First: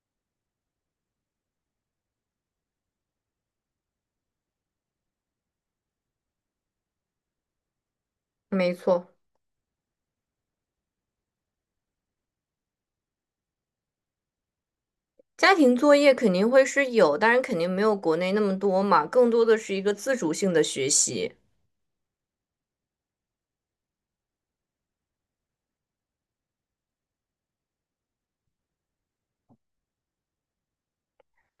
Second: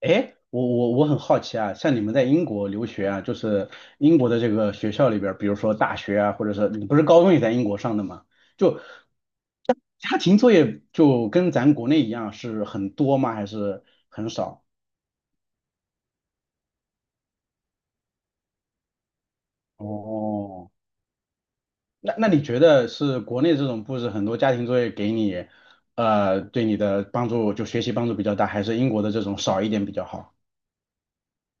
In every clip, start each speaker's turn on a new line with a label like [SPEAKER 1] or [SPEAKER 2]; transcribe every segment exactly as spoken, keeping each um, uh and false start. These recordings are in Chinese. [SPEAKER 1] 哎，我我我很好奇啊，像你们在英国留学啊，就是英国的这个学校里边儿，比如说大学啊，或者是你不是高中也在英国上的吗？
[SPEAKER 2] 没
[SPEAKER 1] 就
[SPEAKER 2] 错，
[SPEAKER 1] 家庭作业就跟咱国内一样是很多吗？还是很少？
[SPEAKER 2] 家庭作业肯定会是有，当然肯定没有国内那么多嘛，更多的是一个自主性的
[SPEAKER 1] 哦，
[SPEAKER 2] 学习。
[SPEAKER 1] 那那你觉得是国内这种布置很多家庭作业给你，呃，对你的帮助就学习帮助比较大，还是英国的这种少一点比较好？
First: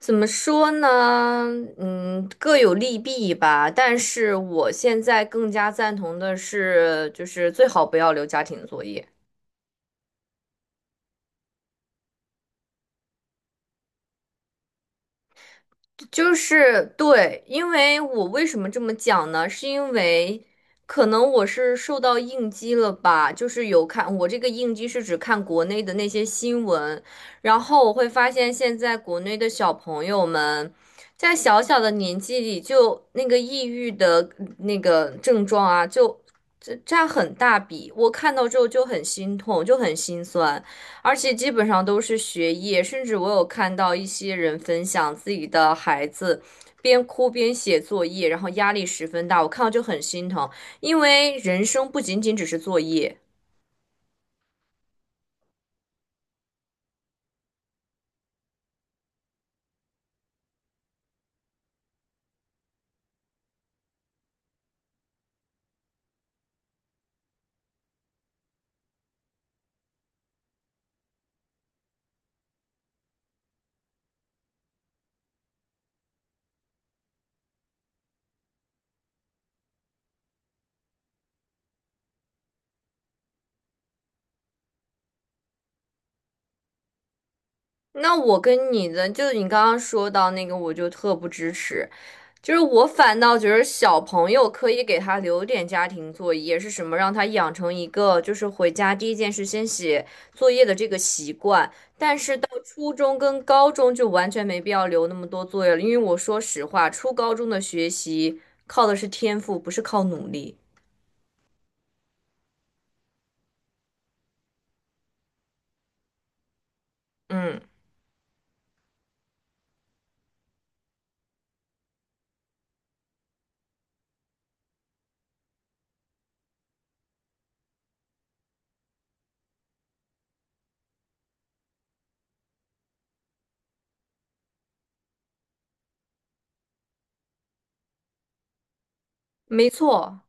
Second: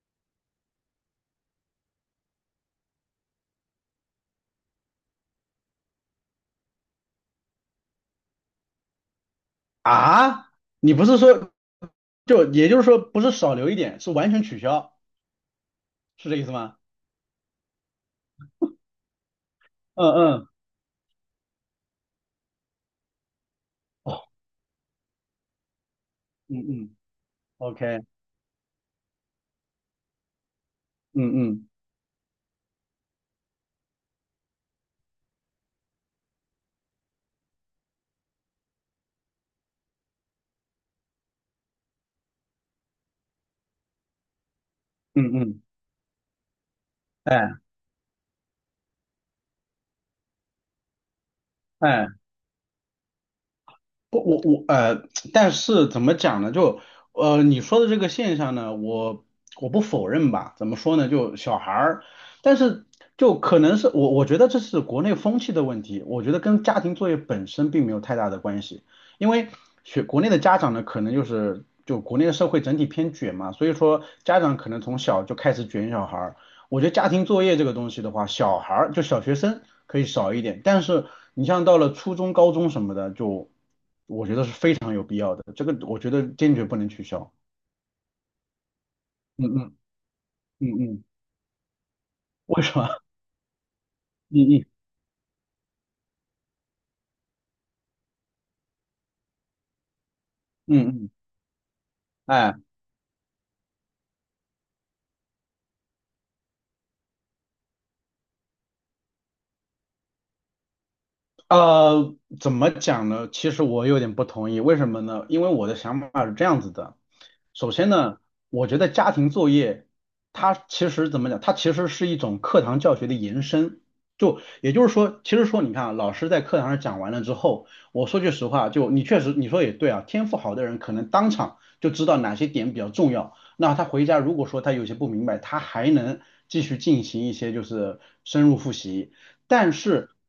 [SPEAKER 2] 怎么说呢？嗯，各有利弊吧。但是我现在更加赞同的是，就是最好不要留家庭作业。
[SPEAKER 1] 啊，你不是说就也就是说不是少留一点，是完全取消？是
[SPEAKER 2] 就
[SPEAKER 1] 这意思吗？
[SPEAKER 2] 是对，因为我为什么这么讲呢？是因
[SPEAKER 1] 嗯
[SPEAKER 2] 为
[SPEAKER 1] 嗯，
[SPEAKER 2] 可能我是受到应激了吧，就是有看
[SPEAKER 1] 哦，
[SPEAKER 2] 我这个应激是指看国内的那些
[SPEAKER 1] 嗯
[SPEAKER 2] 新
[SPEAKER 1] 嗯
[SPEAKER 2] 闻，然后我
[SPEAKER 1] ，OK，
[SPEAKER 2] 会发现现在国内的小朋友们
[SPEAKER 1] 嗯
[SPEAKER 2] 在小
[SPEAKER 1] 嗯
[SPEAKER 2] 小的年纪里就那个抑郁的那个症状啊，就这占很大比，我看到之后就很心痛，就很心酸。而且基本上都是学业，甚至我有看到一些人分享
[SPEAKER 1] 嗯
[SPEAKER 2] 自己
[SPEAKER 1] 嗯，
[SPEAKER 2] 的孩子边哭
[SPEAKER 1] 哎
[SPEAKER 2] 边写作业，然后压力十分大，我看到就很心疼，因为人生不
[SPEAKER 1] 哎，
[SPEAKER 2] 仅仅只是作业。
[SPEAKER 1] 不，我我呃，但是怎么讲呢？就呃，你说的这个现象呢，我我不否认吧？怎么说呢？就小孩儿，但是就可能是我我觉得这是国内风气的问题，我觉得跟家庭作业本身并没有太大的关系，因为学国内的家长呢，可能就是就国内的社会整体偏卷嘛，所以说家长可能从小就开始卷小孩儿。我觉得家庭作业这个东西的话，小孩儿就小学生可以少一点，但是你像到了初中、高中什么的，就我觉得是非常有必要的。这个我觉得坚决不能取消。
[SPEAKER 2] 那我跟你的，就是
[SPEAKER 1] 嗯
[SPEAKER 2] 你刚
[SPEAKER 1] 嗯
[SPEAKER 2] 刚说到那个，我
[SPEAKER 1] 嗯
[SPEAKER 2] 就
[SPEAKER 1] 嗯，
[SPEAKER 2] 特不支持，就是
[SPEAKER 1] 为什
[SPEAKER 2] 我
[SPEAKER 1] 么？
[SPEAKER 2] 反倒觉得小朋
[SPEAKER 1] 嗯
[SPEAKER 2] 友可
[SPEAKER 1] 嗯
[SPEAKER 2] 以给他留点家庭作业，是什么让他养成一个就是回家第一件事先写作业的这
[SPEAKER 1] 嗯
[SPEAKER 2] 个
[SPEAKER 1] 嗯，
[SPEAKER 2] 习惯。但是到
[SPEAKER 1] 哎。
[SPEAKER 2] 初中跟高中就完全没必要留那么多作业了，因为我说实话，初高中的学习靠的是天赋，不是靠努力。
[SPEAKER 1] 呃，怎么讲呢？其实我有点不同意，为什么呢？因为我的想法是这样子的。
[SPEAKER 2] 嗯，
[SPEAKER 1] 首先呢，我觉得家庭作业它其实怎么讲？它其实是一种课堂教学的延伸。就也就是说，其实说你看啊老师在课堂上讲完了之后，我说句实话，就你确实你说也对啊，天赋好的人可能当场就知道哪些点比较重要。那他回家如果说他有些不明白，他还能继续进行一些就是深入复习。
[SPEAKER 2] 没
[SPEAKER 1] 但是
[SPEAKER 2] 错。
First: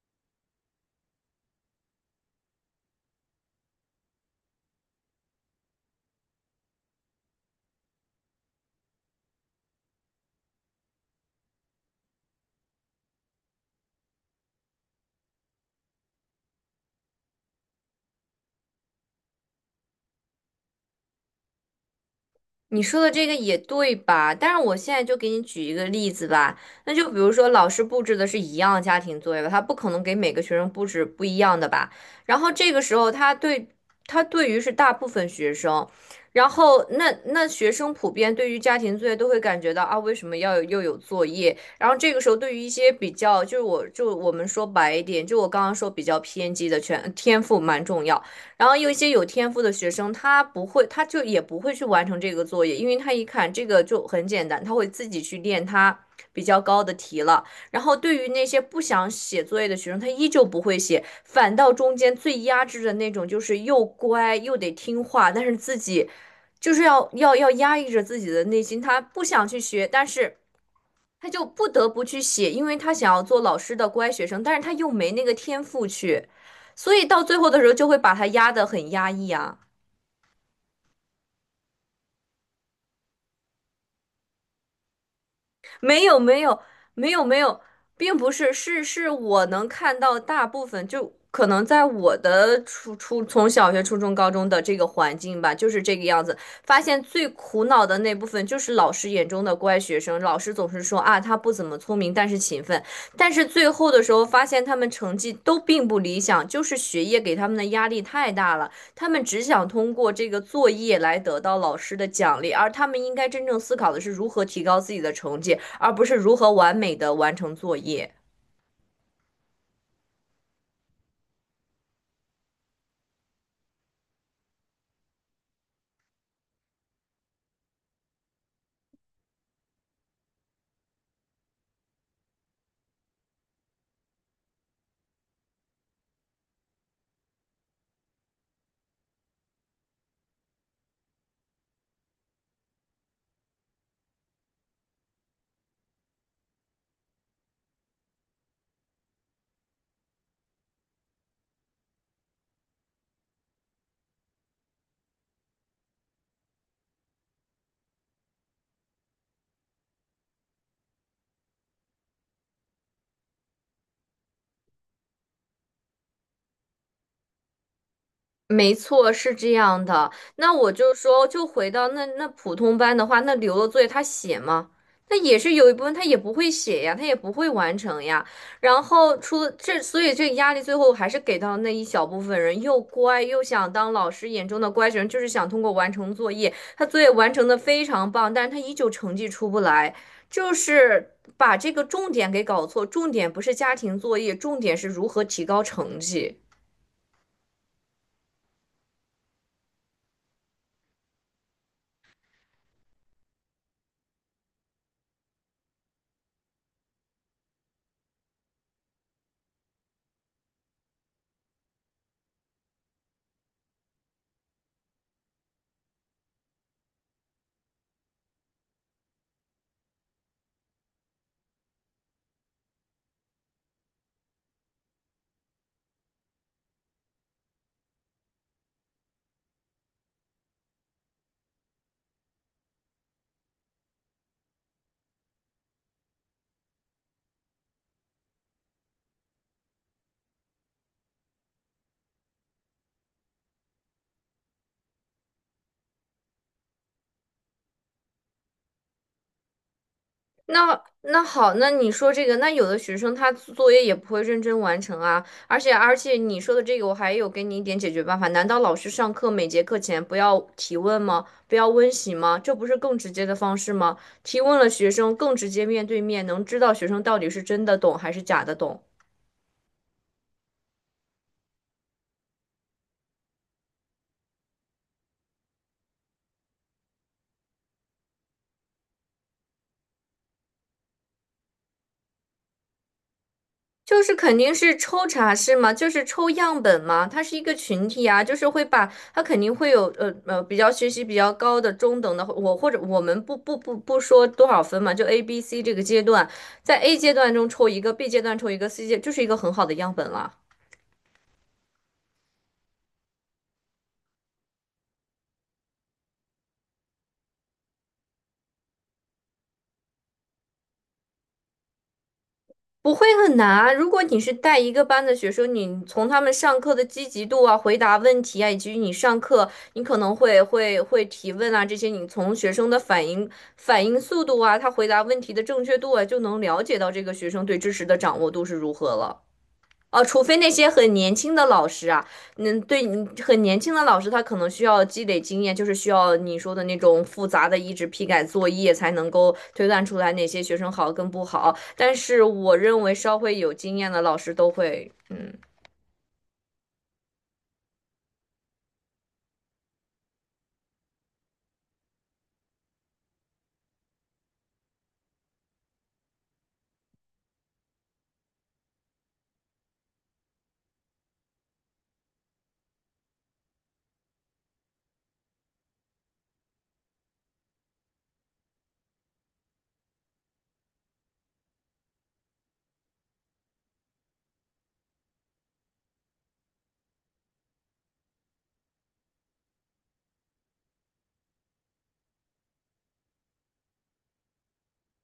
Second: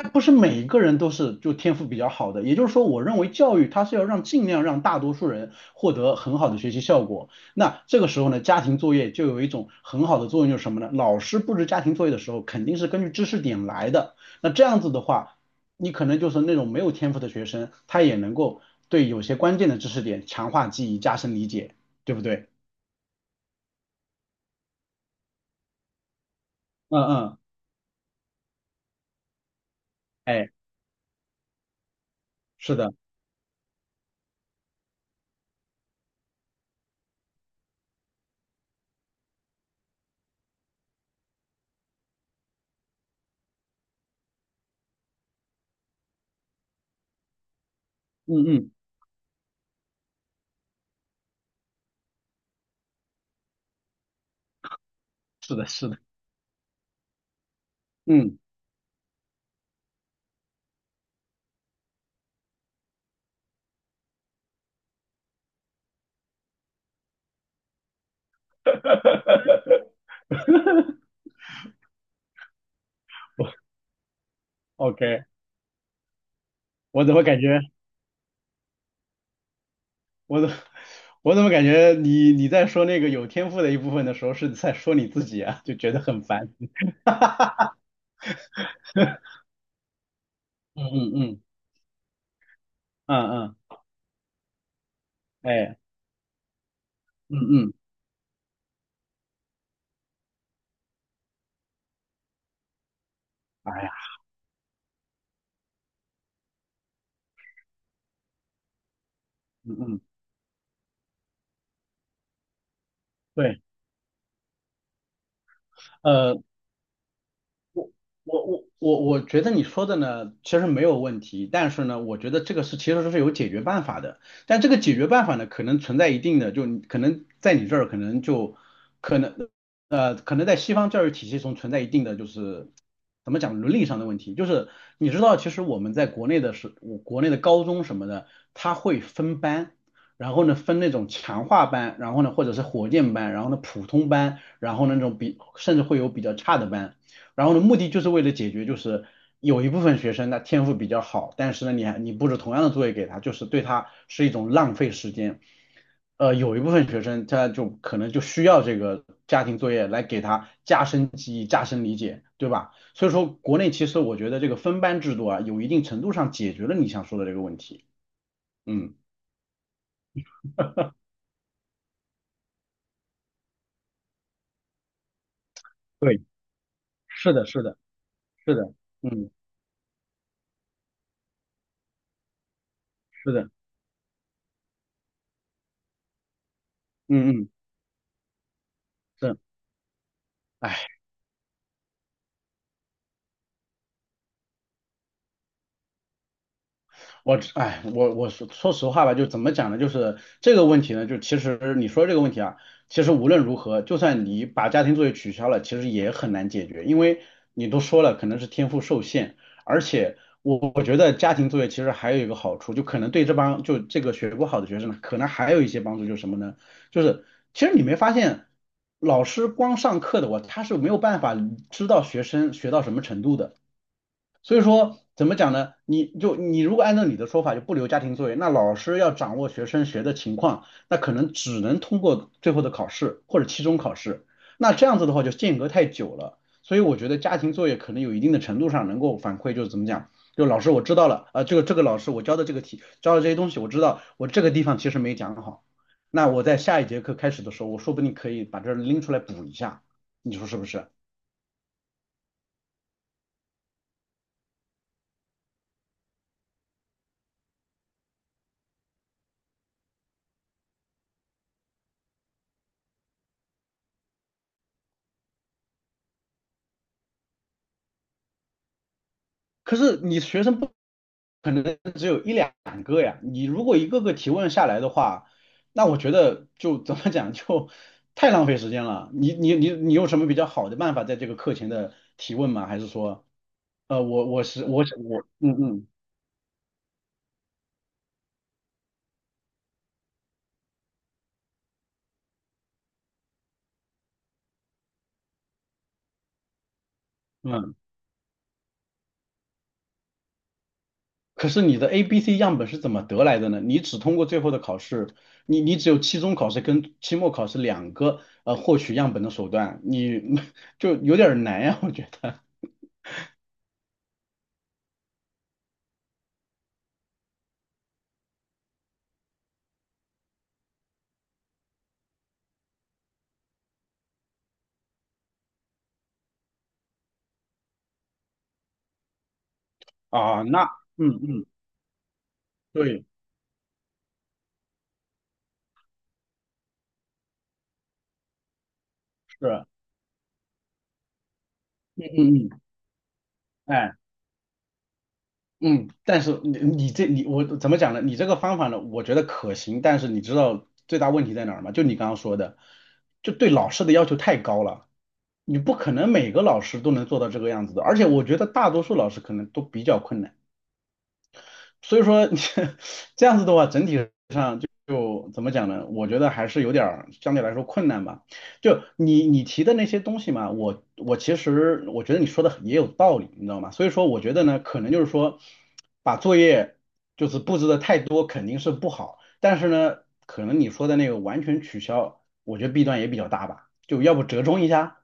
[SPEAKER 1] 那不是每一个人都是就天赋比较好的，也就是说，我认为教育它是要让尽量让大多数人获得很好的学习效果。那这个时候呢，家庭作业就有一种很好的作用，就是什么呢？老师布置家庭作业的时候，肯定是根据知识点来的。那这样子的话，你可能就是那种没有天赋的学生，他也能够对有些关键的知识点强化记忆、加深理解，对不对？
[SPEAKER 2] 你说的这个也对吧？但是我现在就给你举一个例子吧，那
[SPEAKER 1] 嗯
[SPEAKER 2] 就比如
[SPEAKER 1] 嗯，
[SPEAKER 2] 说老师布置的是一样的家庭作业吧，他不可能给每个
[SPEAKER 1] 哎，
[SPEAKER 2] 学生布置不一样的吧？然后这
[SPEAKER 1] 是
[SPEAKER 2] 个
[SPEAKER 1] 的，
[SPEAKER 2] 时候他对他对于是大部分学生，然后那那学生普遍对于家庭作业都会感觉到啊，为什么要有又有作业？然后这个时候对于一些比较就是我就我们说白一点，就我刚刚说比较偏激的全天赋蛮重要。
[SPEAKER 1] 嗯
[SPEAKER 2] 然
[SPEAKER 1] 嗯，
[SPEAKER 2] 后有一些有天赋的学生，他不会，他就也不会去完成这个作业，因为他一看这个就很简单，他会自己去
[SPEAKER 1] 是
[SPEAKER 2] 练
[SPEAKER 1] 的，是
[SPEAKER 2] 他
[SPEAKER 1] 的，
[SPEAKER 2] 比较高的题了。然后对于
[SPEAKER 1] 嗯
[SPEAKER 2] 那些不想写作业的学生，他依旧不会写，反倒中间最压制的那种，就是又乖又得听话，但是自己就是要要要压抑着自己的内心，他不想去学，但是。他就不得不去写，因为他想要做老师的乖学生，但是他又没那
[SPEAKER 1] ，OK，
[SPEAKER 2] 个天赋去，所以
[SPEAKER 1] 我怎
[SPEAKER 2] 到
[SPEAKER 1] 么
[SPEAKER 2] 最
[SPEAKER 1] 感
[SPEAKER 2] 后的
[SPEAKER 1] 觉？
[SPEAKER 2] 时候就会把他压得很压抑啊。
[SPEAKER 1] 我怎 我怎么感觉你你在说那个有天赋的一部分的时候是在说你自己啊，就觉得
[SPEAKER 2] 没有
[SPEAKER 1] 很
[SPEAKER 2] 没
[SPEAKER 1] 烦。
[SPEAKER 2] 有没有没有，并不是，是是我能看到大部分，
[SPEAKER 1] 嗯
[SPEAKER 2] 就
[SPEAKER 1] 嗯嗯
[SPEAKER 2] 可能在我的初初
[SPEAKER 1] 嗯
[SPEAKER 2] 从
[SPEAKER 1] 嗯，
[SPEAKER 2] 小学、初中、高中的这个环境吧，就
[SPEAKER 1] 哎，
[SPEAKER 2] 是这个样子。发现最
[SPEAKER 1] 嗯
[SPEAKER 2] 苦
[SPEAKER 1] 嗯，
[SPEAKER 2] 恼的那部分就是老师眼中的乖学生，老师总是说啊他不怎么聪明，但是勤奋，但是最
[SPEAKER 1] 哎
[SPEAKER 2] 后
[SPEAKER 1] 呀，
[SPEAKER 2] 的时候发现他们成绩都并不理想，就是学业给他们的压力太大了，他们只想
[SPEAKER 1] 嗯
[SPEAKER 2] 通
[SPEAKER 1] 嗯，
[SPEAKER 2] 过这个作业来得到老师的奖励，而他们应该真正
[SPEAKER 1] 对，
[SPEAKER 2] 思考的是如何提高自己的成绩。而不是如
[SPEAKER 1] 呃，
[SPEAKER 2] 何完美的完成作业。
[SPEAKER 1] 我我我我觉得你说的呢，其实没有问题，但是呢，我觉得这个是其实是有解决办法的，但这个解决办法呢，可能存在一定的，就你可能在你这儿可能就。可能。呃，可能在西方教育体系中存在一定的就是怎么讲伦理上的问题，就是你知道，其实我们在国内的是，我国内的高中什么的，他会分班，然后呢分那种强化班，然后呢或者是火箭班，然后呢普通班，然后呢那种比甚至会有比较差的班，然后呢目的就是为了解决就是有一部分学生他天赋比较好，但是呢你还你布置同样的作业给他，就是对他是一种浪费时间。呃，有一部分学生他就可能就需要这个家庭作业来给他加深记忆、加深理解，对吧？所以说，国内其实我觉得这个分班制度啊，有一定程度上解决了你想说的这个问题。
[SPEAKER 2] 没
[SPEAKER 1] 嗯，
[SPEAKER 2] 错，是这样的。那我就说，就回到那那普通班的话，那留了作业他写吗？那也是有一部分他也
[SPEAKER 1] 对，
[SPEAKER 2] 不会写呀，他也不
[SPEAKER 1] 是的，
[SPEAKER 2] 会
[SPEAKER 1] 是
[SPEAKER 2] 完
[SPEAKER 1] 的，
[SPEAKER 2] 成呀。
[SPEAKER 1] 是的，
[SPEAKER 2] 然后
[SPEAKER 1] 嗯，
[SPEAKER 2] 出这，所以这个压力最后还是给到那一小部分人，又乖
[SPEAKER 1] 是
[SPEAKER 2] 又
[SPEAKER 1] 的，
[SPEAKER 2] 想当老师眼中的乖学生，就是想通过完成作业。他作业完
[SPEAKER 1] 嗯
[SPEAKER 2] 成
[SPEAKER 1] 嗯，
[SPEAKER 2] 的非常棒，但是他依旧成绩
[SPEAKER 1] 是，
[SPEAKER 2] 出不来，就
[SPEAKER 1] 哎。
[SPEAKER 2] 是把这个重点给搞错。重点不是家庭作业，重点是如何提高成绩。
[SPEAKER 1] 我哎，我我说说实话吧，就怎么讲呢？就是这个问题呢，就其实你说这个问题啊，其实无论如何，就算你把家庭作业取消了，其实也很难解决，因为你都说了，可能是天赋受限，而且我我觉得家庭作业其实还有一个好处，就可能对这帮就这个学不好的学生呢，可能还有一些帮助，就是什么呢？就是其实你没发现，老师光上课的我，他是没有办法知道学生学到什么程度的。所以说，怎么讲呢？你就你如果按照你的说法，就不留家庭作业，那老师要掌握学生学的情况，那可能只能通过最后的考试或者期中考试。那这样子的话，就间隔太久了。所以我觉得家庭作业可能有一定的程度上能够反馈，就是怎么讲，就老师我知道了，啊、呃这个这个老师我教的这个题，教的这些东西我知道，我这个地方其实没讲好。那我在下一节课开始的时候，我说不定可以把这拎出来补一下，你说是不
[SPEAKER 2] 那
[SPEAKER 1] 是？
[SPEAKER 2] 那好，那你说这个，那有的学生他作业也不会认真完成啊，而且而且你说的这个，我还有给你一点解决办法。难道老师上课每节课前不要提问吗？不要温习吗？这不是更直接的方式吗？提问了学生更直接面对面，能知道学生到底是真的懂还是假的懂。
[SPEAKER 1] 可是你学生不可能只有一两个呀，你如果一个个提问下来的话，那我觉得就怎么讲就 太浪费时间了。你你你你有什么比较好的办法在这个课前的提问吗？还是说，呃，
[SPEAKER 2] 就是
[SPEAKER 1] 我
[SPEAKER 2] 肯
[SPEAKER 1] 我
[SPEAKER 2] 定
[SPEAKER 1] 是
[SPEAKER 2] 是
[SPEAKER 1] 我是
[SPEAKER 2] 抽
[SPEAKER 1] 我
[SPEAKER 2] 查是
[SPEAKER 1] 嗯
[SPEAKER 2] 吗？
[SPEAKER 1] 嗯
[SPEAKER 2] 就是抽样本吗？它是一个群体啊，就是会把它肯定会有呃呃比较学习比较高的中等的，我或者我们不不不不说多少分嘛，就 A、B、C 这个阶段，在 A 阶段中抽
[SPEAKER 1] 嗯，
[SPEAKER 2] 一个，B 阶段抽一个，C 阶就是一个很好的样本了。
[SPEAKER 1] 可是你的 A B C 样本是怎么得来的呢？你只通过最后的考试，你你只有期中考试跟期末考试两个呃获取样本的手段，你 就有点儿难呀，我觉得
[SPEAKER 2] 不会很难啊。如果你是带一个班的学生，你从他们上课的积极度啊、回答问题啊，以及你上课你可能会会会提问啊，这些你从学生的反应反应速度啊，他回答问题的正确度啊，就能了解到这个学生对知识的掌握度是如何了。哦，除非
[SPEAKER 1] 啊，
[SPEAKER 2] 那
[SPEAKER 1] 那
[SPEAKER 2] 些很
[SPEAKER 1] 嗯
[SPEAKER 2] 年轻的
[SPEAKER 1] 嗯，
[SPEAKER 2] 老师啊，嗯，对，
[SPEAKER 1] 对。
[SPEAKER 2] 嗯很年轻的老师，他可能需要积累经验，就是需要你说的那种复杂的一直批改作业，才能够推
[SPEAKER 1] 是，
[SPEAKER 2] 断出来哪些学生好跟不好。但
[SPEAKER 1] 嗯
[SPEAKER 2] 是
[SPEAKER 1] 嗯
[SPEAKER 2] 我
[SPEAKER 1] 嗯，
[SPEAKER 2] 认为稍微有经验
[SPEAKER 1] 哎，
[SPEAKER 2] 的老师都会，嗯。
[SPEAKER 1] 嗯，但是你你这你我怎么讲呢？你这个方法呢，我觉得可行，但是你知道最大问题在哪儿吗？就你刚刚说的，就对老师的要求太高了，你不可能每个老师都能做到这个样子的，而且我觉得大多数老师可能都比较困难，所以说 这样子的话，整体就怎么讲呢？我觉得还是有点儿相对来说困难吧。就你你提的那些东西嘛，我我其实我觉得你说的也有道理，你知道吗？所以说我觉得呢，可能就是说把作业就是布置的太多肯定是不好，但是呢，可能你说的那个完全取消，我觉得弊端也比较大吧。就要不折中一下？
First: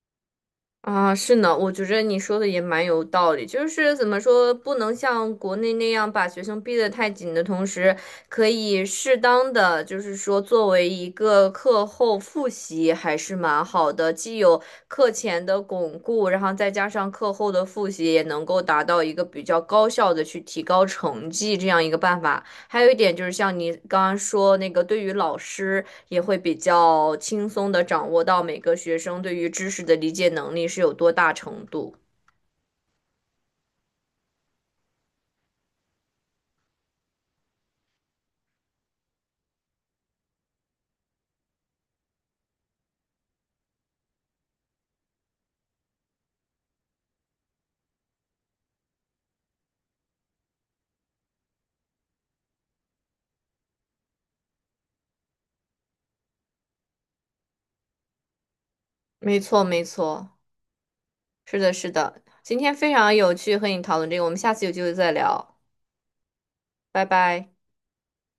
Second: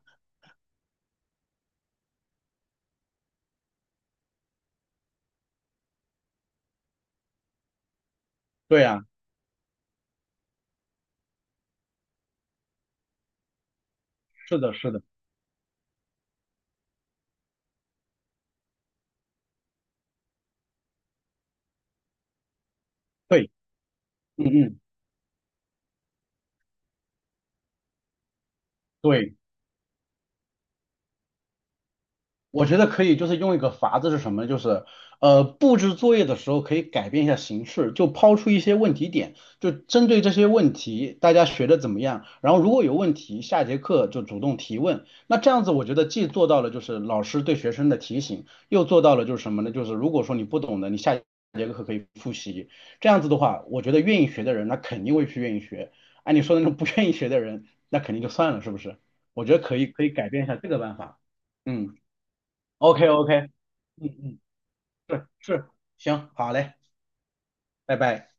[SPEAKER 2] 啊，是呢，我觉着你说的也蛮有道理，就是怎么说，不能像国内那样把学生逼得太紧的同时，可
[SPEAKER 1] 对
[SPEAKER 2] 以
[SPEAKER 1] 啊，
[SPEAKER 2] 适当的，就是说作为一个课后复习还是蛮好的，既
[SPEAKER 1] 是
[SPEAKER 2] 有
[SPEAKER 1] 的，是的，
[SPEAKER 2] 课前的巩固，然后再加上课后的复习，也能够达到一个比较高效的去提高成绩这样一个办法。还有一点就是，
[SPEAKER 1] 对，
[SPEAKER 2] 像你刚刚
[SPEAKER 1] 嗯
[SPEAKER 2] 说那
[SPEAKER 1] 嗯，
[SPEAKER 2] 个，对于老师也会比较轻松的掌握到每个学生对
[SPEAKER 1] 对。
[SPEAKER 2] 于知识的理解能力是有多大程度。
[SPEAKER 1] 我觉得可以，就是用一个法子是什么？就是呃，布置作业的时候可以改变一下形式，就抛出一些问题点，就针对这些问题，大家学的怎么样？然后如果有问题，下节课就主动提问。那这样子，我觉得既做到了就是老师对学生的提醒，又做到了就是什么呢？就是如果说你不懂的，你下节课可以复习。这样子的话，我觉得愿意学的人，那肯定会去愿意学。按你说的那种不愿意学的人，那肯定就算了，是不是？
[SPEAKER 2] 没
[SPEAKER 1] 我觉得
[SPEAKER 2] 错，
[SPEAKER 1] 可
[SPEAKER 2] 没
[SPEAKER 1] 以，可以
[SPEAKER 2] 错，
[SPEAKER 1] 改变一下这个办法。
[SPEAKER 2] 是的，是
[SPEAKER 1] 嗯。
[SPEAKER 2] 的。今天非
[SPEAKER 1] OK
[SPEAKER 2] 常有
[SPEAKER 1] OK，
[SPEAKER 2] 趣和你讨论
[SPEAKER 1] 嗯
[SPEAKER 2] 这个，我们
[SPEAKER 1] 嗯，
[SPEAKER 2] 下次有机会再
[SPEAKER 1] 是
[SPEAKER 2] 聊，
[SPEAKER 1] 是，行，好嘞，
[SPEAKER 2] 拜拜。
[SPEAKER 1] 拜拜。